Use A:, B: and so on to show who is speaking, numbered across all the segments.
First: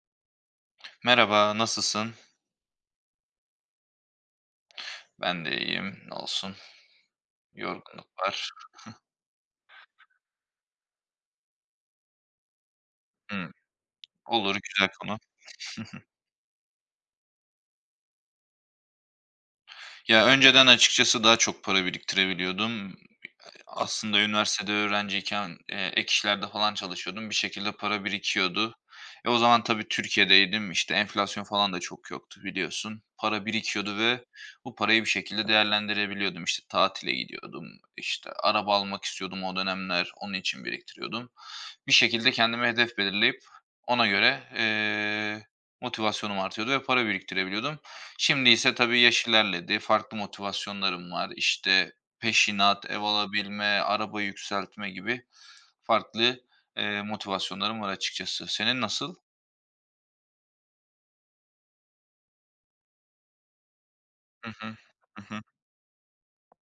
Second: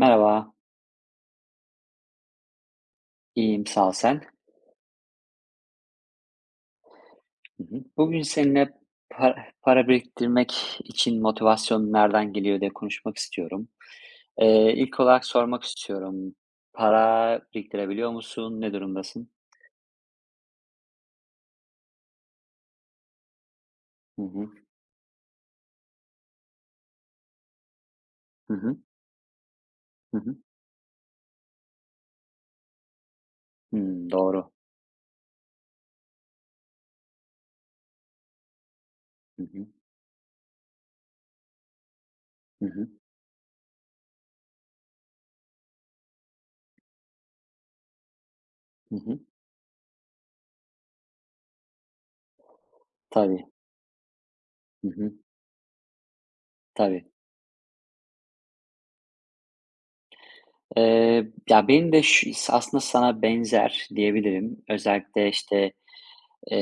A: Merhaba,
B: Merhaba, nasılsın?
A: iyiyim sağ ol sen.
B: Ben de iyiyim, ne olsun.
A: Hı hı.
B: Yorgunluk
A: Bugün
B: var.
A: seninle para biriktirmek için motivasyon nereden geliyor diye konuşmak
B: Hımm.
A: istiyorum.
B: Olur, güzel
A: İlk
B: konu.
A: olarak sormak istiyorum. Para biriktirebiliyor musun? Ne durumdasın?
B: Ya, önceden açıkçası daha çok para biriktirebiliyordum. Aslında
A: Hı hı,
B: üniversitede öğrenciyken, ek işlerde falan çalışıyordum. Bir şekilde para
A: hı
B: birikiyordu.
A: hı,
B: E, o zaman tabii
A: hı hı.
B: Türkiye'deydim, işte, enflasyon falan da çok yoktu biliyorsun. Para birikiyordu
A: Hmm,
B: ve
A: doğru.
B: bu parayı bir şekilde değerlendirebiliyordum. İşte, tatile gidiyordum, işte, araba almak
A: Hı
B: istiyordum o
A: hı,
B: dönemler, onun için biriktiriyordum. Bir şekilde
A: hı
B: kendime
A: hı,
B: hedef belirleyip ona göre, motivasyonum artıyordu ve para biriktirebiliyordum. Şimdi ise
A: hı
B: tabii
A: hı.
B: yaş ilerledi, farklı motivasyonlarım var. İşte, peşinat, ev
A: Tabii,
B: alabilme, araba
A: hı
B: yükseltme
A: hı,
B: gibi farklı,
A: tabii.
B: motivasyonlarım var açıkçası. Senin nasıl?
A: Ee, ya benim de şu, aslında sana benzer
B: Hı
A: diyebilirim.
B: hı. Hı
A: Özellikle
B: hı. Hı
A: işte e,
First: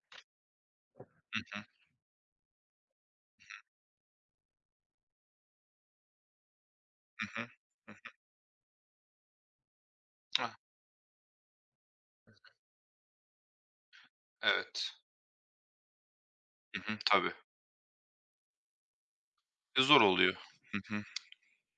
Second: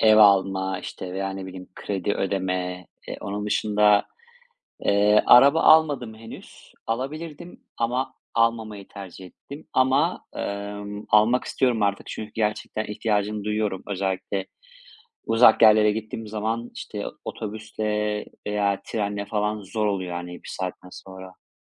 A: ev alma, işte veya ne
B: hı.
A: bileyim kredi ödeme, onun dışında. Araba almadım henüz.
B: Hı hı.
A: Alabilirdim
B: Hı hı.
A: ama almamayı tercih ettim ama,
B: Ah,
A: almak istiyorum artık çünkü gerçekten ihtiyacını duyuyorum. Özellikle
B: evet.
A: uzak yerlere gittiğim zaman,
B: Hı hı.
A: işte,
B: Tabii.
A: otobüsle veya trenle falan
B: E,
A: zor
B: zor
A: oluyor, yani
B: oluyor.
A: bir
B: Hı
A: saatten
B: hı.
A: sonra.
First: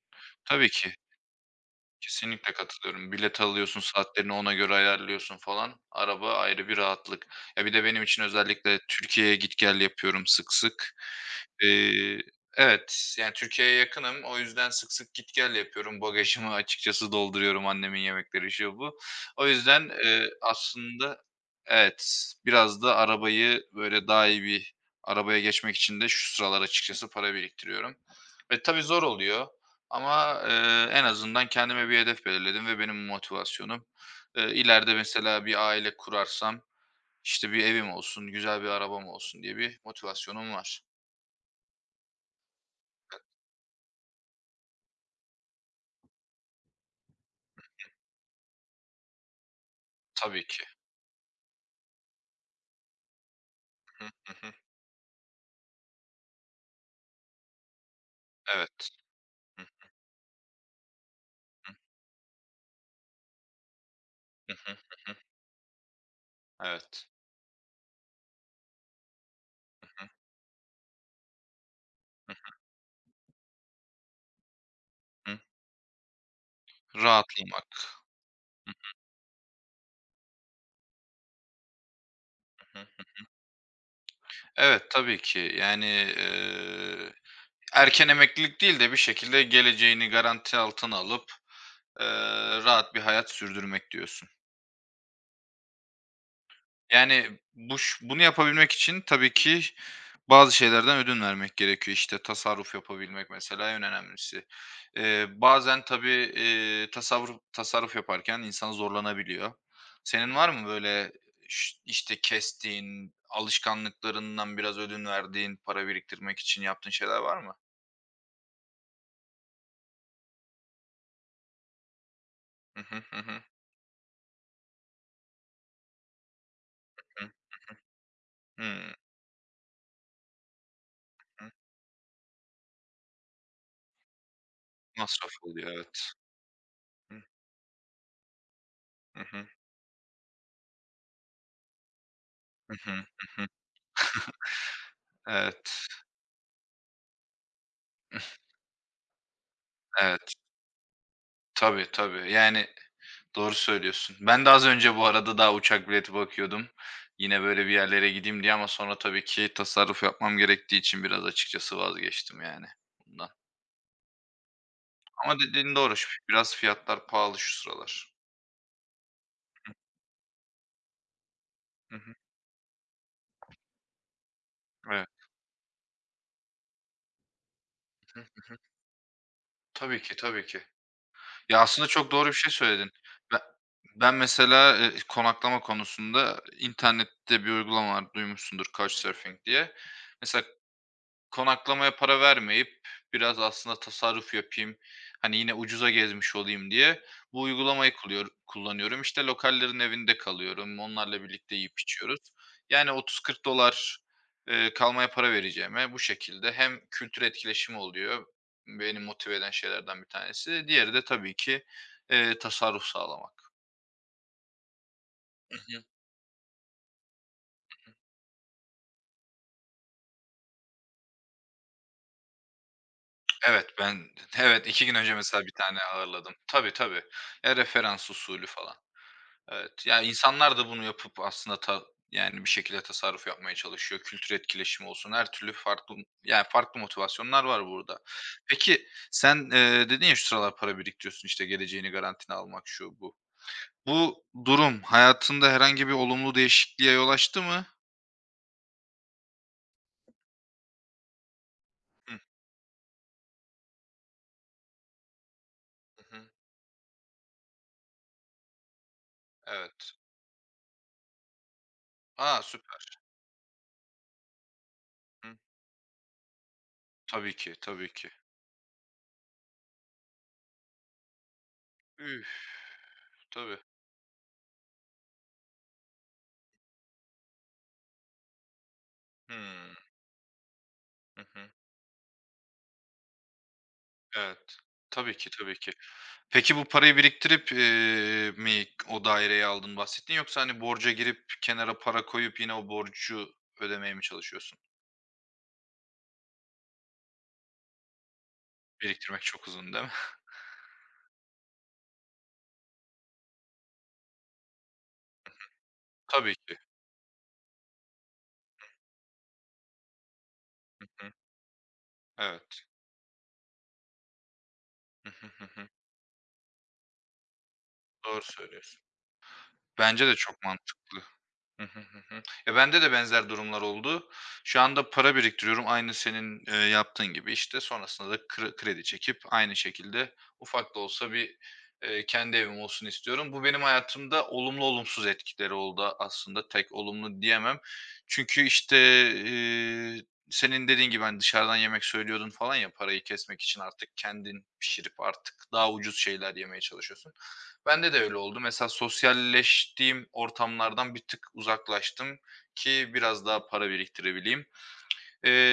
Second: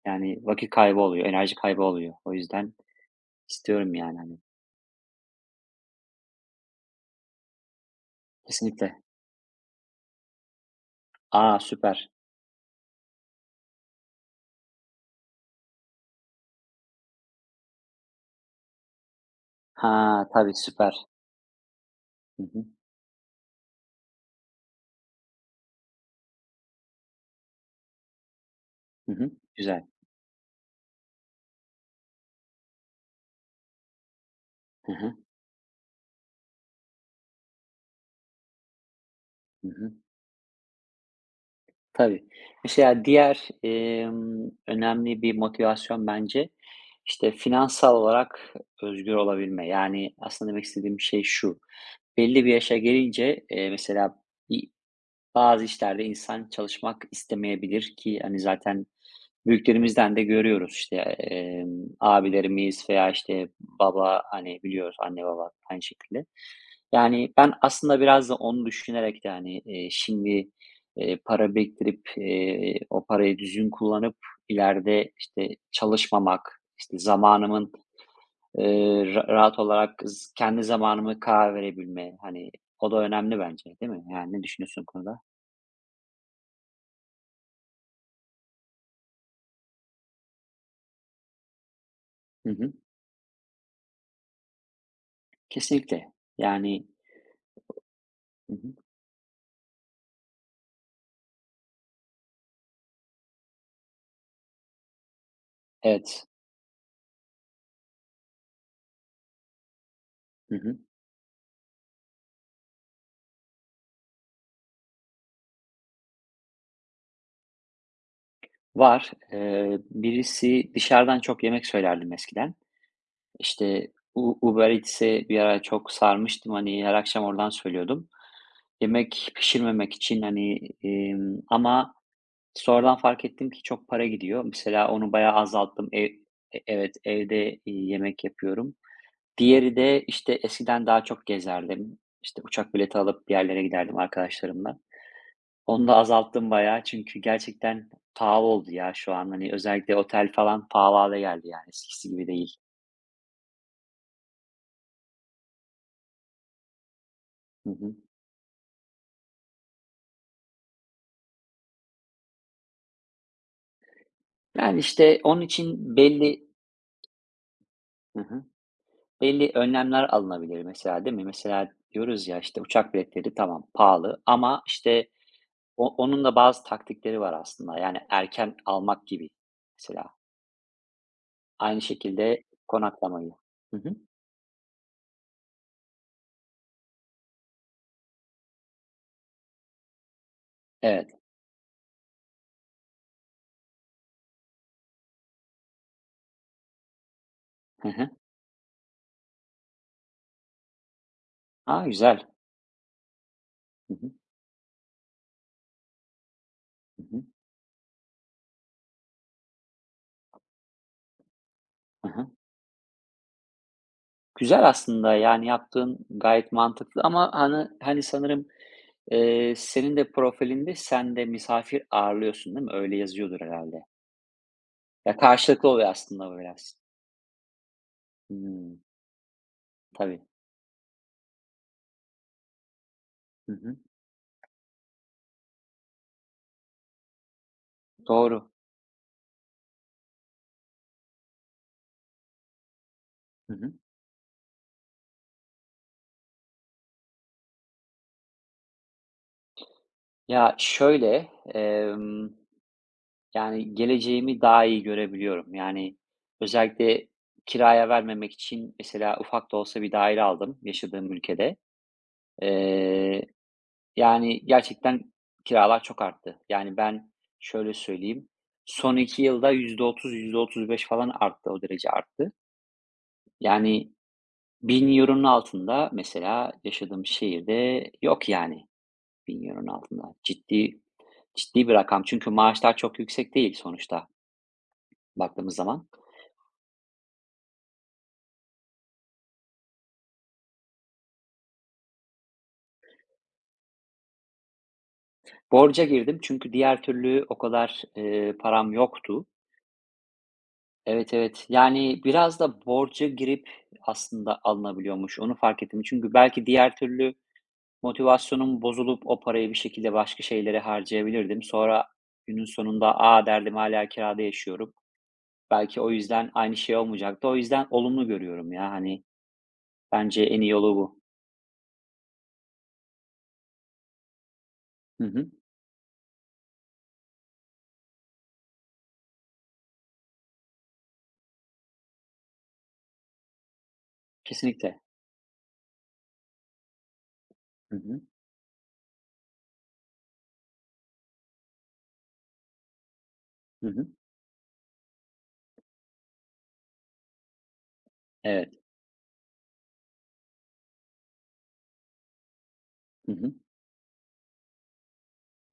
A: Yani,
B: Tabii
A: vakit
B: ki.
A: kaybı oluyor, enerji kaybı oluyor. O
B: Kesinlikle
A: yüzden
B: katılıyorum. Bilet alıyorsun,
A: istiyorum, yani,
B: saatlerini
A: hani.
B: ona göre ayarlıyorsun falan. Araba ayrı bir rahatlık. Ya, bir de benim için özellikle
A: Kesinlikle.
B: Türkiye'ye git gel yapıyorum sık sık.
A: A! Süper.
B: Eee, evet, yani, Türkiye'ye yakınım. O yüzden sık sık git gel yapıyorum. Bagajımı açıkçası dolduruyorum annemin yemekleri, şu, bu. O yüzden,
A: Ha, tabii süper.
B: aslında Evet,
A: Hı hı.
B: biraz da arabayı, böyle, daha iyi bir arabaya geçmek için de şu sıralar açıkçası para biriktiriyorum. Ve tabii zor
A: Hı hı.
B: oluyor.
A: Güzel.
B: Ama, en azından kendime bir hedef belirledim ve benim motivasyonum,
A: Hı
B: ileride
A: hı.
B: mesela bir aile kurarsam, işte, bir evim olsun, güzel bir arabam olsun diye
A: Hı
B: bir
A: hı.
B: motivasyonum var.
A: Tabii. Mesela diğer, önemli bir motivasyon bence, işte, finansal olarak özgür olabilme. Yani,
B: Tabii
A: aslında demek
B: ki.
A: istediğim şey şu: belli bir yaşa gelince,
B: Hı hı.
A: mesela
B: Hı.
A: bir bazı işlerde insan çalışmak istemeyebilir ki hani zaten
B: Evet. Hı hı.
A: büyüklerimizden de görüyoruz işte, abilerimiz veya işte baba,
B: Hı
A: hani,
B: hı.
A: biliyoruz
B: Hı hı.
A: anne baba aynı şekilde.
B: Evet.
A: Yani ben aslında biraz da onu düşünerek yani
B: Hı.
A: şimdi, para biriktirip,
B: Hı
A: o parayı düzgün kullanıp ileride
B: hı.
A: işte çalışmamak, işte
B: Rahatlamak.
A: zamanımın, ra rahat olarak kendi zamanımı karar verebilme, hani,
B: Hı
A: o da
B: hı.
A: önemli bence, değil mi? Yani ne düşünüyorsun
B: Evet,
A: bu
B: tabii
A: konuda?
B: ki. Yani, erken emeklilik değil de bir şekilde geleceğini garanti altına alıp, eee,
A: Hı hı.
B: rahat bir hayat sürdürmek diyorsun.
A: Kesinlikle. Yani.
B: Yani, bunu
A: Hı
B: yapabilmek
A: hı.
B: için tabii ki bazı şeylerden ödün vermek gerekiyor. İşte, tasarruf yapabilmek mesela en önemlisi. Bazen tabii,
A: Evet.
B: tasavvur tasarruf yaparken insan zorlanabiliyor. Senin var
A: Hı
B: mı
A: hı.
B: böyle işte, kestiğin, alışkanlıklarından biraz ödün verdiğin, para biriktirmek için yaptığın şeyler var mı?
A: Var. Birisi dışarıdan çok yemek söylerdim eskiden.
B: Hı hı, hı hı,
A: İşte, Uber Eats'e bir ara çok sarmıştım. Hani, her akşam
B: hı.
A: oradan söylüyordum.
B: Hımm.
A: Yemek pişirmemek için, hani,
B: Hı.
A: ama sonradan fark ettim ki çok para gidiyor. Mesela onu
B: Masraf
A: bayağı
B: oluyor,
A: azalttım. Ev
B: evet.
A: e evet, evde yemek yapıyorum.
B: Hı hı.
A: Diğeri de, işte, eskiden daha çok gezerdim. İşte, uçak
B: Hı hı.
A: bileti alıp bir
B: Hı hı.
A: yerlere giderdim arkadaşlarımla. Onu
B: Evet.
A: da azalttım bayağı çünkü gerçekten pahalı oldu ya şu an. Hani, özellikle otel
B: Evet.
A: falan pahalı hâle geldi, yani,
B: Tabii,
A: eskisi gibi
B: tabii.
A: değil.
B: Yani doğru söylüyorsun. Ben de az önce bu arada daha uçak bileti bakıyordum. Yine böyle
A: Hı
B: bir
A: hı.
B: yerlere gideyim diye ama sonra tabii ki tasarruf yapmam gerektiği için biraz açıkçası vazgeçtim yani bundan.
A: Yani, işte,
B: Ama
A: onun
B: dediğin
A: için
B: doğru. Şu
A: belli.
B: biraz fiyatlar pahalı şu sıralar.
A: Hı hı. Belli önlemler alınabilir mesela, değil mi? Mesela
B: Hı hı.
A: diyoruz ya, işte, uçak biletleri tamam pahalı ama,
B: Evet.
A: işte, onun da bazı taktikleri var aslında. Yani, erken almak gibi
B: Tabii
A: mesela.
B: ki, tabii ki. Ya,
A: Aynı
B: aslında çok doğru bir
A: şekilde
B: şey söyledin.
A: konaklamayı.
B: Be
A: Hı hı.
B: ben mesela, konaklama konusunda internette bir uygulama var, duymuşsundur Couchsurfing diye. Mesela
A: Evet.
B: konaklamaya para vermeyip biraz aslında tasarruf yapayım, hani, yine ucuza gezmiş olayım diye bu
A: Hı
B: uygulamayı
A: hı.
B: kullanıyorum. İşte, lokallerin evinde kalıyorum, onlarla birlikte yiyip
A: A,
B: içiyoruz.
A: güzel.
B: Yani
A: Hı
B: $30-$40,
A: hı.
B: kalmaya para vereceğime bu şekilde hem
A: Hı hı.
B: kültür etkileşimi oluyor, beni motive eden şeylerden bir tanesi. Diğeri de tabii ki,
A: Hı hı.
B: tasarruf sağlamak.
A: Güzel aslında, yani,
B: Hı hı.
A: yaptığın gayet mantıklı ama hani sanırım, senin de profilinde sen de misafir ağırlıyorsun, değil mi? Öyle yazıyordur
B: Evet,
A: herhâlde.
B: evet, 2 gün önce
A: Ya,
B: mesela bir
A: karşılıklı
B: tane
A: oluyor aslında
B: ağırladım.
A: bu
B: Tabii,
A: biraz.
B: tabii. Ya, referans usulü falan.
A: Hımm.
B: Evet, ya,
A: Tabii.
B: insanlar da bunu yapıp aslında yani, bir şekilde tasarruf
A: Hı
B: yapmaya
A: hı.
B: çalışıyor. Kültür etkileşimi olsun, her türlü farklı, yani, farklı motivasyonlar var burada.
A: Doğru.
B: Peki sen, dedin ya, "Şu sıralar para biriktiriyorsun, işte, geleceğini garantine almak." şu, bu.
A: Hı hı.
B: Bu durum hayatında herhangi bir olumlu değişikliğe yol açtı mı?
A: Ya, şöyle,
B: Hı,
A: emm, yani, geleceğimi daha iyi görebiliyorum. Yani,
B: hı hı.
A: özellikle kiraya vermemek için mesela ufak da olsa bir
B: Evet.
A: daire aldım yaşadığım ülkede.
B: A, süper.
A: Eee Yani, gerçekten
B: Hı.
A: kiralar çok arttı. Yani, ben
B: Tabii ki,
A: şöyle
B: tabii ki.
A: söyleyeyim, son 2 yılda yüzde otuz, yüzde otuz beş falan arttı, o derece
B: Üf,
A: arttı.
B: tabii.
A: Yani, €1000'un altında mesela yaşadığım şehirde yok yani, €1000'un
B: Hımm.
A: altında. Ciddi
B: Hı hı.
A: ciddi bir rakam çünkü maaşlar çok yüksek değil sonuçta
B: Evet. Tabii ki,
A: baktığımız
B: tabii ki.
A: zaman.
B: Peki bu parayı biriktirip, mi o daireyi aldın bahsettin yoksa, hani, borca girip kenara para koyup yine o borcu ödemeye mi çalışıyorsun?
A: Borca girdim çünkü diğer türlü o kadar, param
B: Biriktirmek
A: yoktu.
B: çok uzun değil mi?
A: Evet, evet. Yani biraz da borca girip aslında alınabiliyormuş. Onu fark ettim. Çünkü
B: Tabii
A: belki
B: ki.
A: diğer türlü motivasyonum bozulup o parayı bir şekilde başka şeylere
B: Hı.
A: harcayabilirdim. Sonra günün
B: Evet.
A: sonunda "A!" derdim, "hala kirada yaşıyorum."
B: Hı hı, hı hı.
A: Belki o yüzden aynı şey olmayacaktı. O yüzden olumlu
B: Doğru
A: görüyorum ya.
B: söylüyorsun.
A: Hani,
B: Bence de
A: bence en
B: çok
A: iyi yolu
B: mantıklı.
A: bu.
B: Hı hı, hı hı. Ya, bende de benzer durumlar oldu. Şu anda
A: Hı
B: para
A: hı.
B: biriktiriyorum aynı senin, yaptığın gibi. İşte sonrasında da kredi çekip aynı şekilde ufak da olsa bir, kendi evim olsun istiyorum. Bu benim hayatımda olumlu
A: Kesinlikle.
B: olumsuz etkileri oldu aslında. Tek olumlu diyemem.
A: Hı hı.
B: Çünkü, işte, eee, senin dediğin gibi, hani, dışarıdan yemek söylüyordun falan ya, parayı kesmek için
A: Hı hı.
B: artık kendin pişirip artık daha ucuz şeyler yemeye çalışıyorsun. Bende de öyle oldu.
A: Evet.
B: Mesela sosyalleştiğim ortamlardan bir tık uzaklaştım ki
A: Hı
B: biraz
A: hı.
B: daha para biriktirebileyim.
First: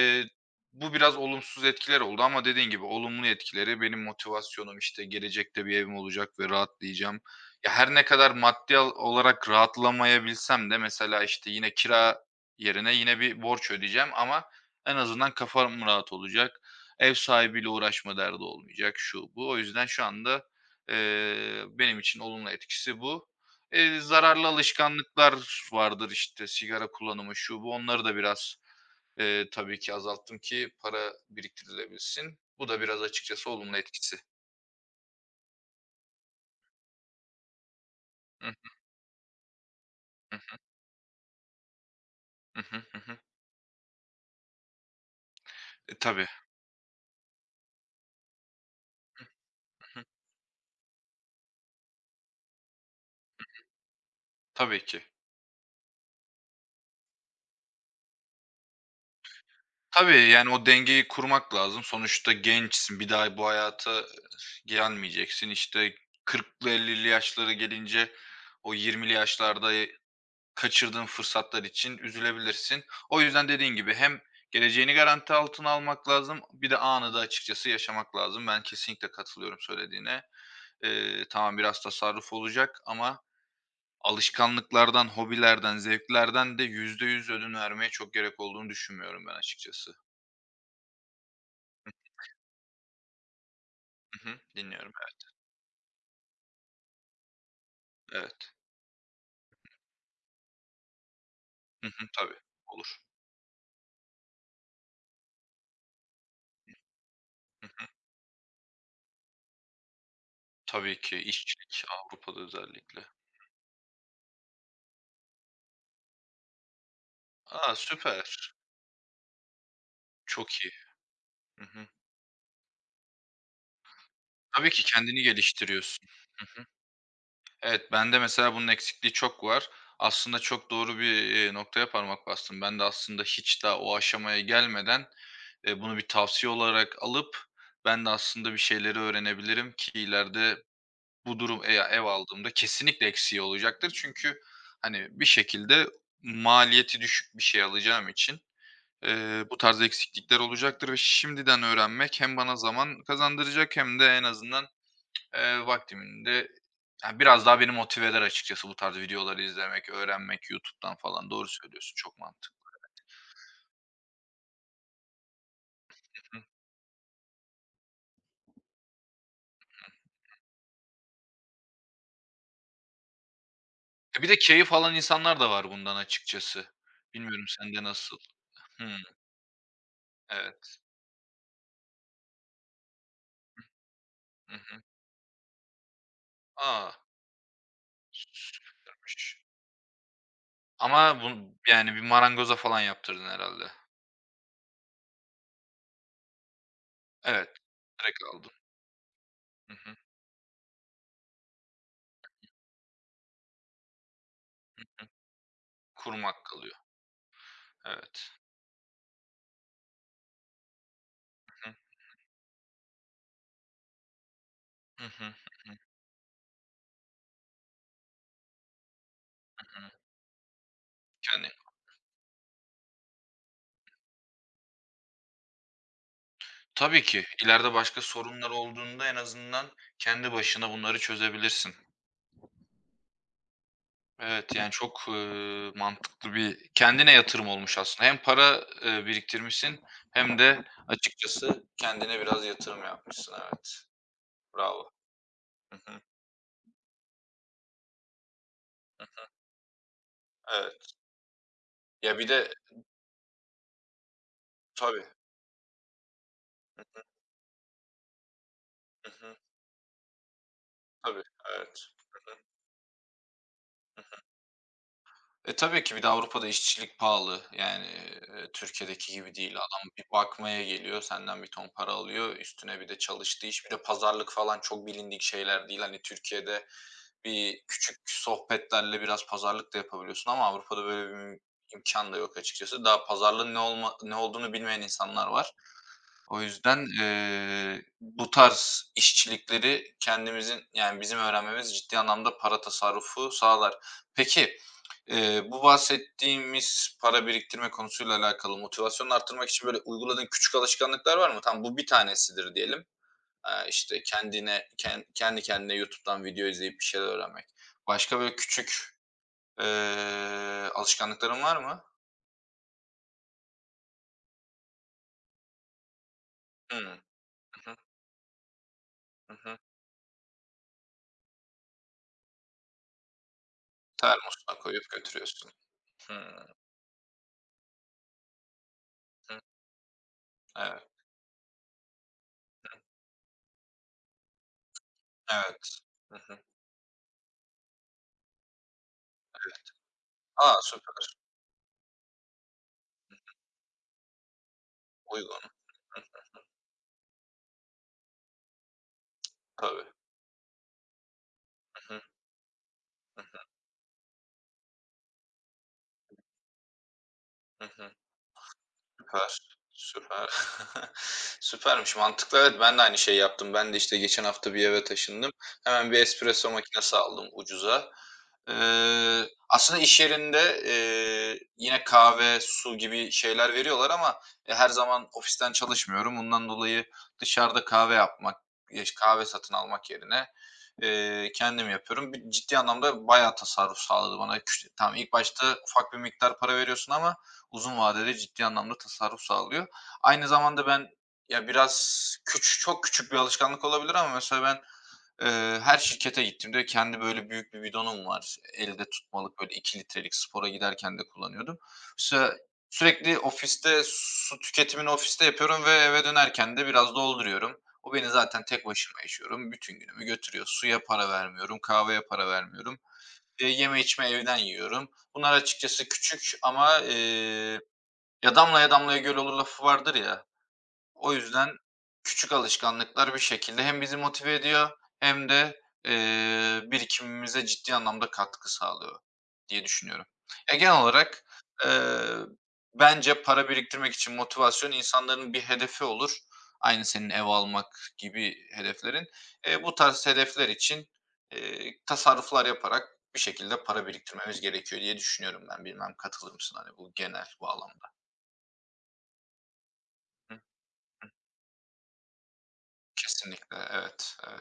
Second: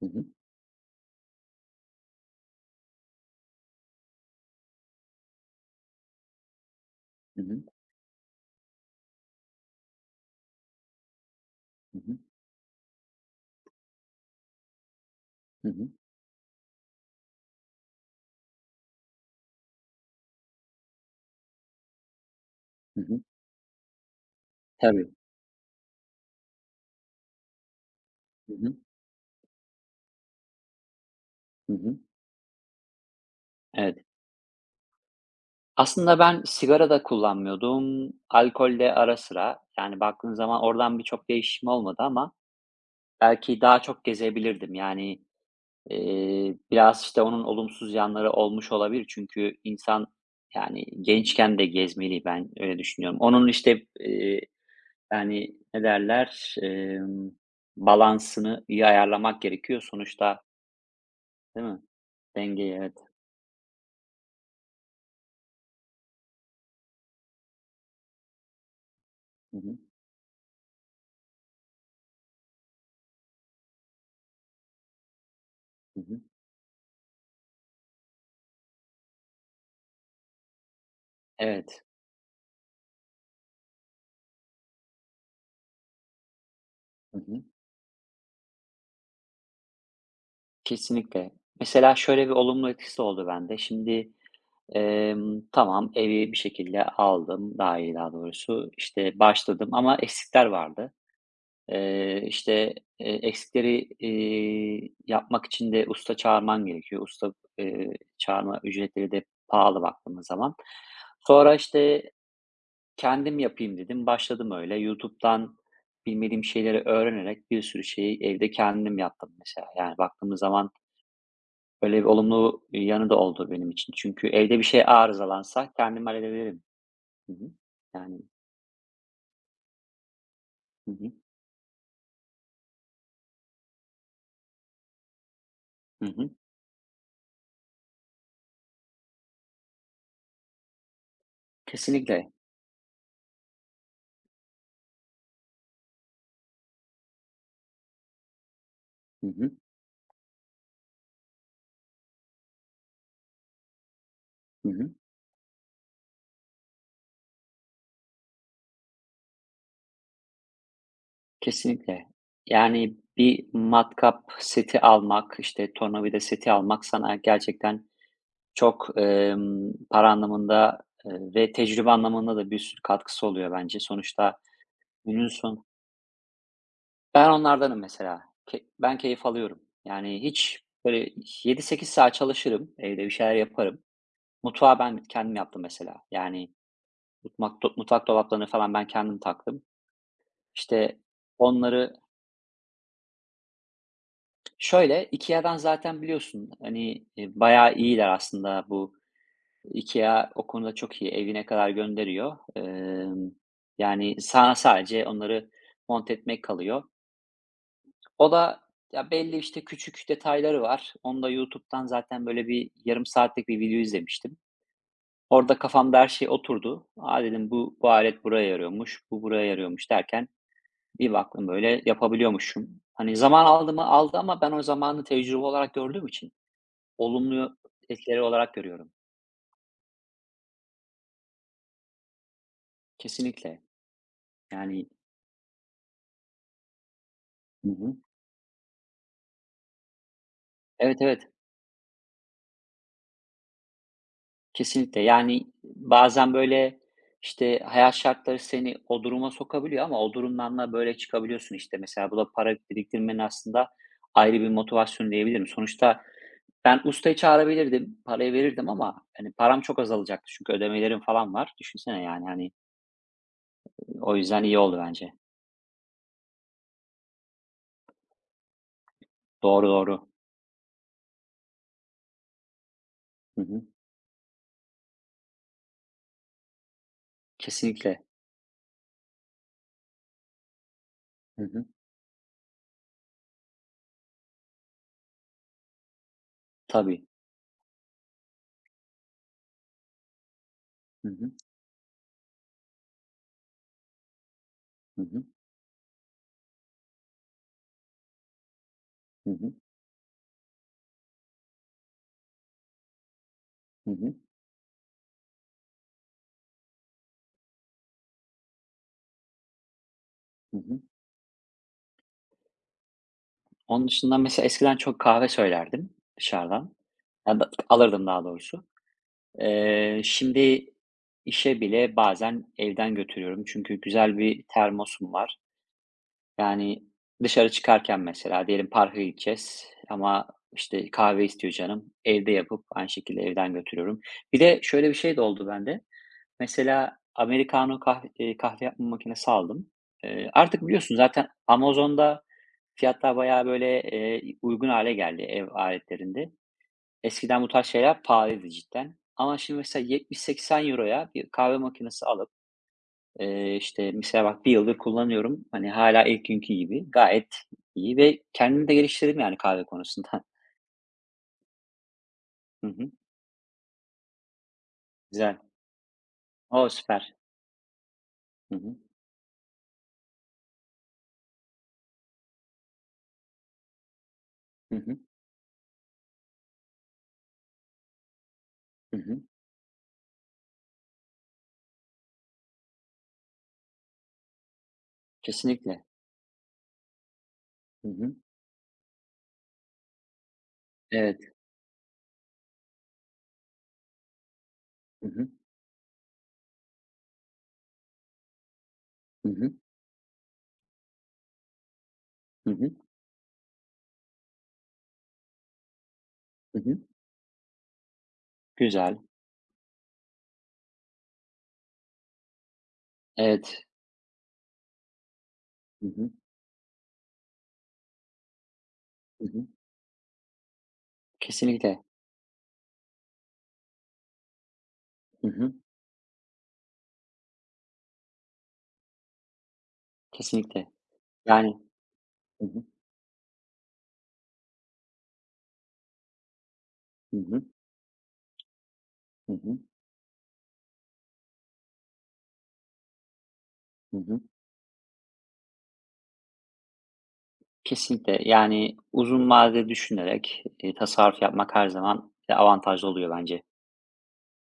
A: Hı hı.
B: bu biraz olumsuz etkiler oldu ama dediğin gibi olumlu etkileri benim motivasyonum, işte, gelecekte bir evim olacak ve rahatlayacağım.
A: Hı hı.
B: Ya, her ne kadar maddi olarak rahatlamayabilsem de mesela, işte, yine
A: Hı hı.
B: kira yerine yine bir borç ödeyeceğim ama en azından
A: Hı
B: kafam
A: hı.
B: rahat olacak. Ev sahibiyle uğraşma derdi olmayacak, şu, bu. O yüzden şu anda, benim için olumlu
A: Hı
B: etkisi
A: hı.
B: bu. Zararlı
A: Tabii.
B: alışkanlıklar vardır, işte, sigara kullanımı, şu, bu. Onları da
A: Hı
B: biraz
A: hı.
B: Tabii ki azalttım ki para
A: Hı hı.
B: biriktirilebilsin. Bu da biraz açıkçası olumlu
A: Evet.
B: etkisi.
A: Aslında ben sigara da kullanmıyordum,
B: Hı
A: alkolle ara sıra. Yani baktığın
B: hı,
A: zaman oradan birçok değişim olmadı ama
B: hı hı, hı hı.
A: belki daha çok gezebilirdim. Yani,
B: E, tabii.
A: biraz, işte, onun olumsuz yanları olmuş olabilir. Çünkü
B: Hı hı.
A: insan, yani, gençken de gezmeli, ben öyle düşünüyorum. Onun, işte,
B: Tabii ki.
A: yani, ne derler, balansını iyi ayarlamak gerekiyor
B: Tabii,
A: sonuçta,
B: yani, o dengeyi kurmak
A: değil mi?
B: lazım. Sonuçta
A: Dengeyi, evet.
B: gençsin, bir daha bu hayata gelmeyeceksin. İşte, 40'lı 50'li yaşları gelince o 20'li
A: Hı
B: yaşlarda
A: hı.
B: kaçırdığın fırsatlar için üzülebilirsin. O yüzden dediğin gibi hem geleceğini garanti altına
A: Hı
B: almak
A: hı.
B: lazım, bir de anı da açıkçası yaşamak lazım. Ben kesinlikle katılıyorum söylediğine. Tamam biraz
A: Evet.
B: tasarruf olacak ama alışkanlıklardan, hobilerden, zevklerden de yüzde
A: Hı
B: yüz
A: hı.
B: ödün vermeye çok gerek olduğunu düşünmüyorum ben açıkçası.
A: Kesinlikle. Mesela şöyle bir olumlu etkisi oldu bende. Şimdi,
B: Hı hı, dinliyorum. Evet,
A: tamam, evi bir şekilde aldım, daireyi daha
B: evet.
A: doğrusu. İşte, başladım ama eksikler vardı.
B: Hı hı, tabii,
A: İşte,
B: olur.
A: eksikleri, yapmak için de usta çağırman gerekiyor. Usta,
B: Hı hı.
A: eee, çağırma ücretleri de pahalı baktığımız zaman.
B: Tabii ki
A: Sonra,
B: işçilik
A: işte,
B: Avrupa'da özellikle.
A: kendim yapayım dedim. Başladım öyle. YouTube'dan bilmediğim şeyleri öğrenerek bir
B: A,
A: sürü şeyi evde
B: süper.
A: kendim yaptım mesela. Yani baktığımız
B: Çok
A: zaman
B: iyi. Hı hı.
A: öyle bir olumlu yanı da oldu benim için. Çünkü evde bir
B: Tabii
A: şey
B: ki kendini
A: arızalansa kendim
B: geliştiriyorsun.
A: hallederim. Hı hı.
B: Evet, bende
A: Yani.
B: mesela bunun eksikliği çok var. Aslında çok
A: Hı
B: doğru
A: hı.
B: bir, noktaya parmak bastın. Ben de aslında hiç daha o aşamaya gelmeden, bunu
A: Hı
B: bir
A: hı.
B: tavsiye olarak alıp ben de aslında bir şeyleri öğrenebilirim ki ileride bu durum ev
A: Kesinlikle.
B: aldığımda kesinlikle eksiği olacaktır. Çünkü, hani, bir şekilde maliyeti düşük bir şey alacağım için,
A: Hı hı.
B: bu tarz eksiklikler olacaktır ve şimdiden öğrenmek hem bana zaman kazandıracak hem de en
A: Hı
B: azından,
A: hı.
B: vaktimin ya, biraz daha beni motive eder açıkçası bu tarz videoları izlemek, öğrenmek YouTube'dan falan. Doğru söylüyorsun,
A: Kesinlikle.
B: çok mantıklı.
A: Yani bir matkap seti almak, işte tornavida seti almak sana gerçekten çok, para anlamında, ve tecrübe anlamında da bir sürü katkısı oluyor bence.
B: E, bir
A: Sonuçta
B: de keyif alan
A: günün
B: insanlar da
A: son.
B: var bundan açıkçası.
A: Ben
B: Bilmiyorum
A: onlardanım
B: sende nasıl?
A: mesela. Ben
B: Hımm,
A: keyif alıyorum. Yani hiç
B: evet.
A: böyle 7-8 saat çalışırım, evde bir şeyler yaparım.
B: Hı
A: Mutfağı
B: hı.
A: ben kendim yaptım mesela. Yani
B: A!
A: mutfak dolaplarını falan ben kendim
B: Süpermiş.
A: taktım. İşte
B: Ama
A: onları
B: yani bir marangoza falan yaptırdın herhâlde.
A: şöyle, IKEA'dan zaten biliyorsun, hani,
B: Evet,
A: bayağı iyiler
B: direkt aldın.
A: aslında bu.
B: Hı hı.
A: IKEA o konuda çok iyi. Evine kadar gönderiyor. Yani sana sadece onları monte etmek
B: Kurumak kalıyor.
A: kalıyor.
B: Evet.
A: O da ya belli, işte, küçük detayları var. Onu da
B: Hı hı.
A: YouTube'dan zaten böyle bir yarım saatlik bir video izlemiştim.
B: Hı hı.
A: Orada kafamda her şey oturdu. Aa dedim bu alet buraya yarıyormuş, bu buraya
B: Hı.
A: yarıyormuş derken bir baktım
B: Yani,
A: böyle yapabiliyormuşum. Hani zaman aldı mı? Aldı ama ben o zamanı tecrübe olarak gördüğüm için
B: tabii ki
A: olumlu
B: ileride başka
A: etkileri
B: sorunlar
A: olarak görüyorum.
B: olduğunda en azından kendi başına bunları çözebilirsin.
A: Kesinlikle.
B: Evet, yani
A: Yani.
B: çok, mantıklı bir kendine yatırım
A: Hı
B: olmuş
A: hı.
B: aslında. Hem para, biriktirmişsin hem de
A: Evet, evet.
B: açıkçası kendine biraz yatırım yapmışsın, evet. Bravo.
A: Kesinlikle. Yani
B: Hı hı.
A: bazen böyle, işte, hayat şartları seni o duruma sokabiliyor ama o durumdan da
B: Evet.
A: böyle çıkabiliyorsun, işte. Mesela bu
B: Ya, bir
A: da
B: de
A: para biriktirmenin aslında ayrı bir
B: tabii. Hı
A: motivasyonu diyebilirim. Sonuçta ben
B: hı.
A: ustayı çağırabilirdim, parayı verirdim ama, hani, param çok azalacaktı çünkü ödemelerim
B: Tabii,
A: falan var.
B: evet.
A: Düşünsene, yani, hani, o yüzden iyi oldu bence.
B: E, tabii ki bir de Avrupa'da işçilik pahalı. Yani, Türkiye'deki gibi değil.
A: Doğru,
B: Adam bir
A: doğru.
B: bakmaya geliyor, senden bir ton para alıyor. Üstüne bir de
A: Hı
B: çalıştığı
A: hı.
B: iş, bir de pazarlık falan çok bilindik şeyler değil. Hani, Türkiye'de bir küçük
A: Kesinlikle.
B: sohbetlerle biraz pazarlık da yapabiliyorsun ama Avrupa'da böyle bir
A: Hı hı.
B: imkan da yok açıkçası. Daha pazarlığın ne olduğunu bilmeyen insanlar var. O yüzden,
A: Tabii.
B: bu tarz işçilikleri kendimizin, yani,
A: Hı
B: bizim
A: hı.
B: öğrenmemiz ciddi anlamda para tasarrufu sağlar. Peki,
A: Hı hı.
B: bu bahsettiğimiz para biriktirme konusuyla alakalı motivasyonunu
A: Hı
B: arttırmak
A: hı.
B: için, böyle, uyguladığın küçük alışkanlıklar var mı? Tam bu bir tanesidir diyelim.
A: Hı
B: İşte,
A: hı.
B: kendi kendine YouTube'dan video izleyip bir şeyler öğrenmek. Başka, böyle, küçük,
A: Hı hı.
B: alışkanlıkların var mı?
A: Onun dışında mesela eskiden çok kahve söylerdim dışarıdan.
B: Hımm.
A: Ya da
B: Hı hı.
A: alırdım daha doğrusu.
B: Hı hı.
A: Şimdi işe bile bazen evden götürüyorum çünkü güzel bir
B: Termosuna koyup
A: termosum var.
B: götürüyorsun. Hımm.
A: Yani, dışarı çıkarken mesela diyelim parka
B: Hı.
A: gideceğiz ama, işte,
B: Evet.
A: kahve istiyor canım. Evde yapıp aynı şekilde evden götürüyorum. Bir de şöyle bir şey de oldu
B: Evet.
A: bende.
B: Hı hı.
A: Mesela americano kahve yapma makinesi
B: Evet.
A: aldım. Eee,
B: A,
A: artık biliyorsun
B: süper.
A: zaten Amazon'da fiyatlar bayağı, böyle, uygun hale geldi
B: Uygun.
A: ev
B: Hı.
A: aletlerinde. Eskiden bu tarz şeyler pahalıydı cidden ama şimdi mesela
B: Tabii.
A: €70 euroya bir kahve
B: Hı hı.
A: makinesi alıp
B: Hı hı.
A: işte mesela bak bir yıldır kullanıyorum. Hani, hala ilk günkü gibi. Gayet
B: Hı hı.
A: iyi ve kendimi de geliştirdim
B: Süper,
A: yani kahve konusunda.
B: süper. Süpermiş, mantıklı. Evet,
A: Hı
B: ben de
A: hı.
B: aynı şeyi yaptım. Ben de, işte, geçen hafta bir eve taşındım.
A: Güzel.
B: Hemen bir espresso
A: O,
B: makinesi
A: süper.
B: aldım ucuza.
A: Hı hı.
B: Aslında iş yerinde, yine kahve, su gibi şeyler veriyorlar ama, e, her
A: Hı hı.
B: zaman ofisten çalışmıyorum. Bundan dolayı dışarıda kahve yapmak,
A: Hı hı.
B: kahve satın almak yerine, kendim yapıyorum. Bir ciddi anlamda bayağı tasarruf sağladı bana. Tamam, ilk başta
A: Kesinlikle.
B: ufak bir miktar para veriyorsun ama uzun
A: Hı hı.
B: vadede ciddi anlamda tasarruf sağlıyor. Aynı zamanda ben
A: Evet.
B: ya biraz çok küçük bir alışkanlık olabilir ama mesela ben,
A: Hı hı.
B: her şirkete gittiğimde kendi böyle büyük bir bidonum var. Elde
A: Hı
B: tutmalık
A: hı.
B: böyle 2 litrelik spora giderken de kullanıyordum. Mesela
A: Hı hı.
B: sürekli ofiste su tüketimini ofiste yapıyorum ve eve dönerken
A: Hı
B: de
A: hı.
B: biraz dolduruyorum. O beni zaten tek
A: Güzel.
B: başıma yaşıyorum. Bütün günümü götürüyor. Suya para vermiyorum, kahveye para vermiyorum.
A: Evet.
B: Yeme içme evden yiyorum. Bunlar
A: Hı
B: açıkçası
A: hı.
B: küçük ama, ya, "Damlaya damlaya göl
A: Hı
B: olur."
A: hı.
B: lafı vardır ya. O yüzden
A: Kesinlikle.
B: küçük alışkanlıklar bir şekilde hem bizi motive ediyor
A: Hı
B: hem
A: hı.
B: de, birikimimize ciddi anlamda katkı sağlıyor diye düşünüyorum. Ya,
A: Kesinlikle.
B: genel olarak,
A: Yani.
B: eee,
A: Hı hı.
B: bence para biriktirmek için motivasyon insanların bir hedefi olur. Aynı senin
A: Hı
B: ev
A: hı.
B: almak gibi hedeflerin.
A: Hı hı.
B: Bu tarz hedefler için, tasarruflar yaparak bir şekilde para
A: Hı hı.
B: biriktirmemiz gerekiyor diye düşünüyorum ben. Bilmem katılır mısın, hani, bu genel bağlamda? Hı.
A: Kesinlikle. Yani uzun vadede düşünerek, tasarruf yapmak her zaman, avantajlı oluyor bence.
B: Kesinlikle, evet.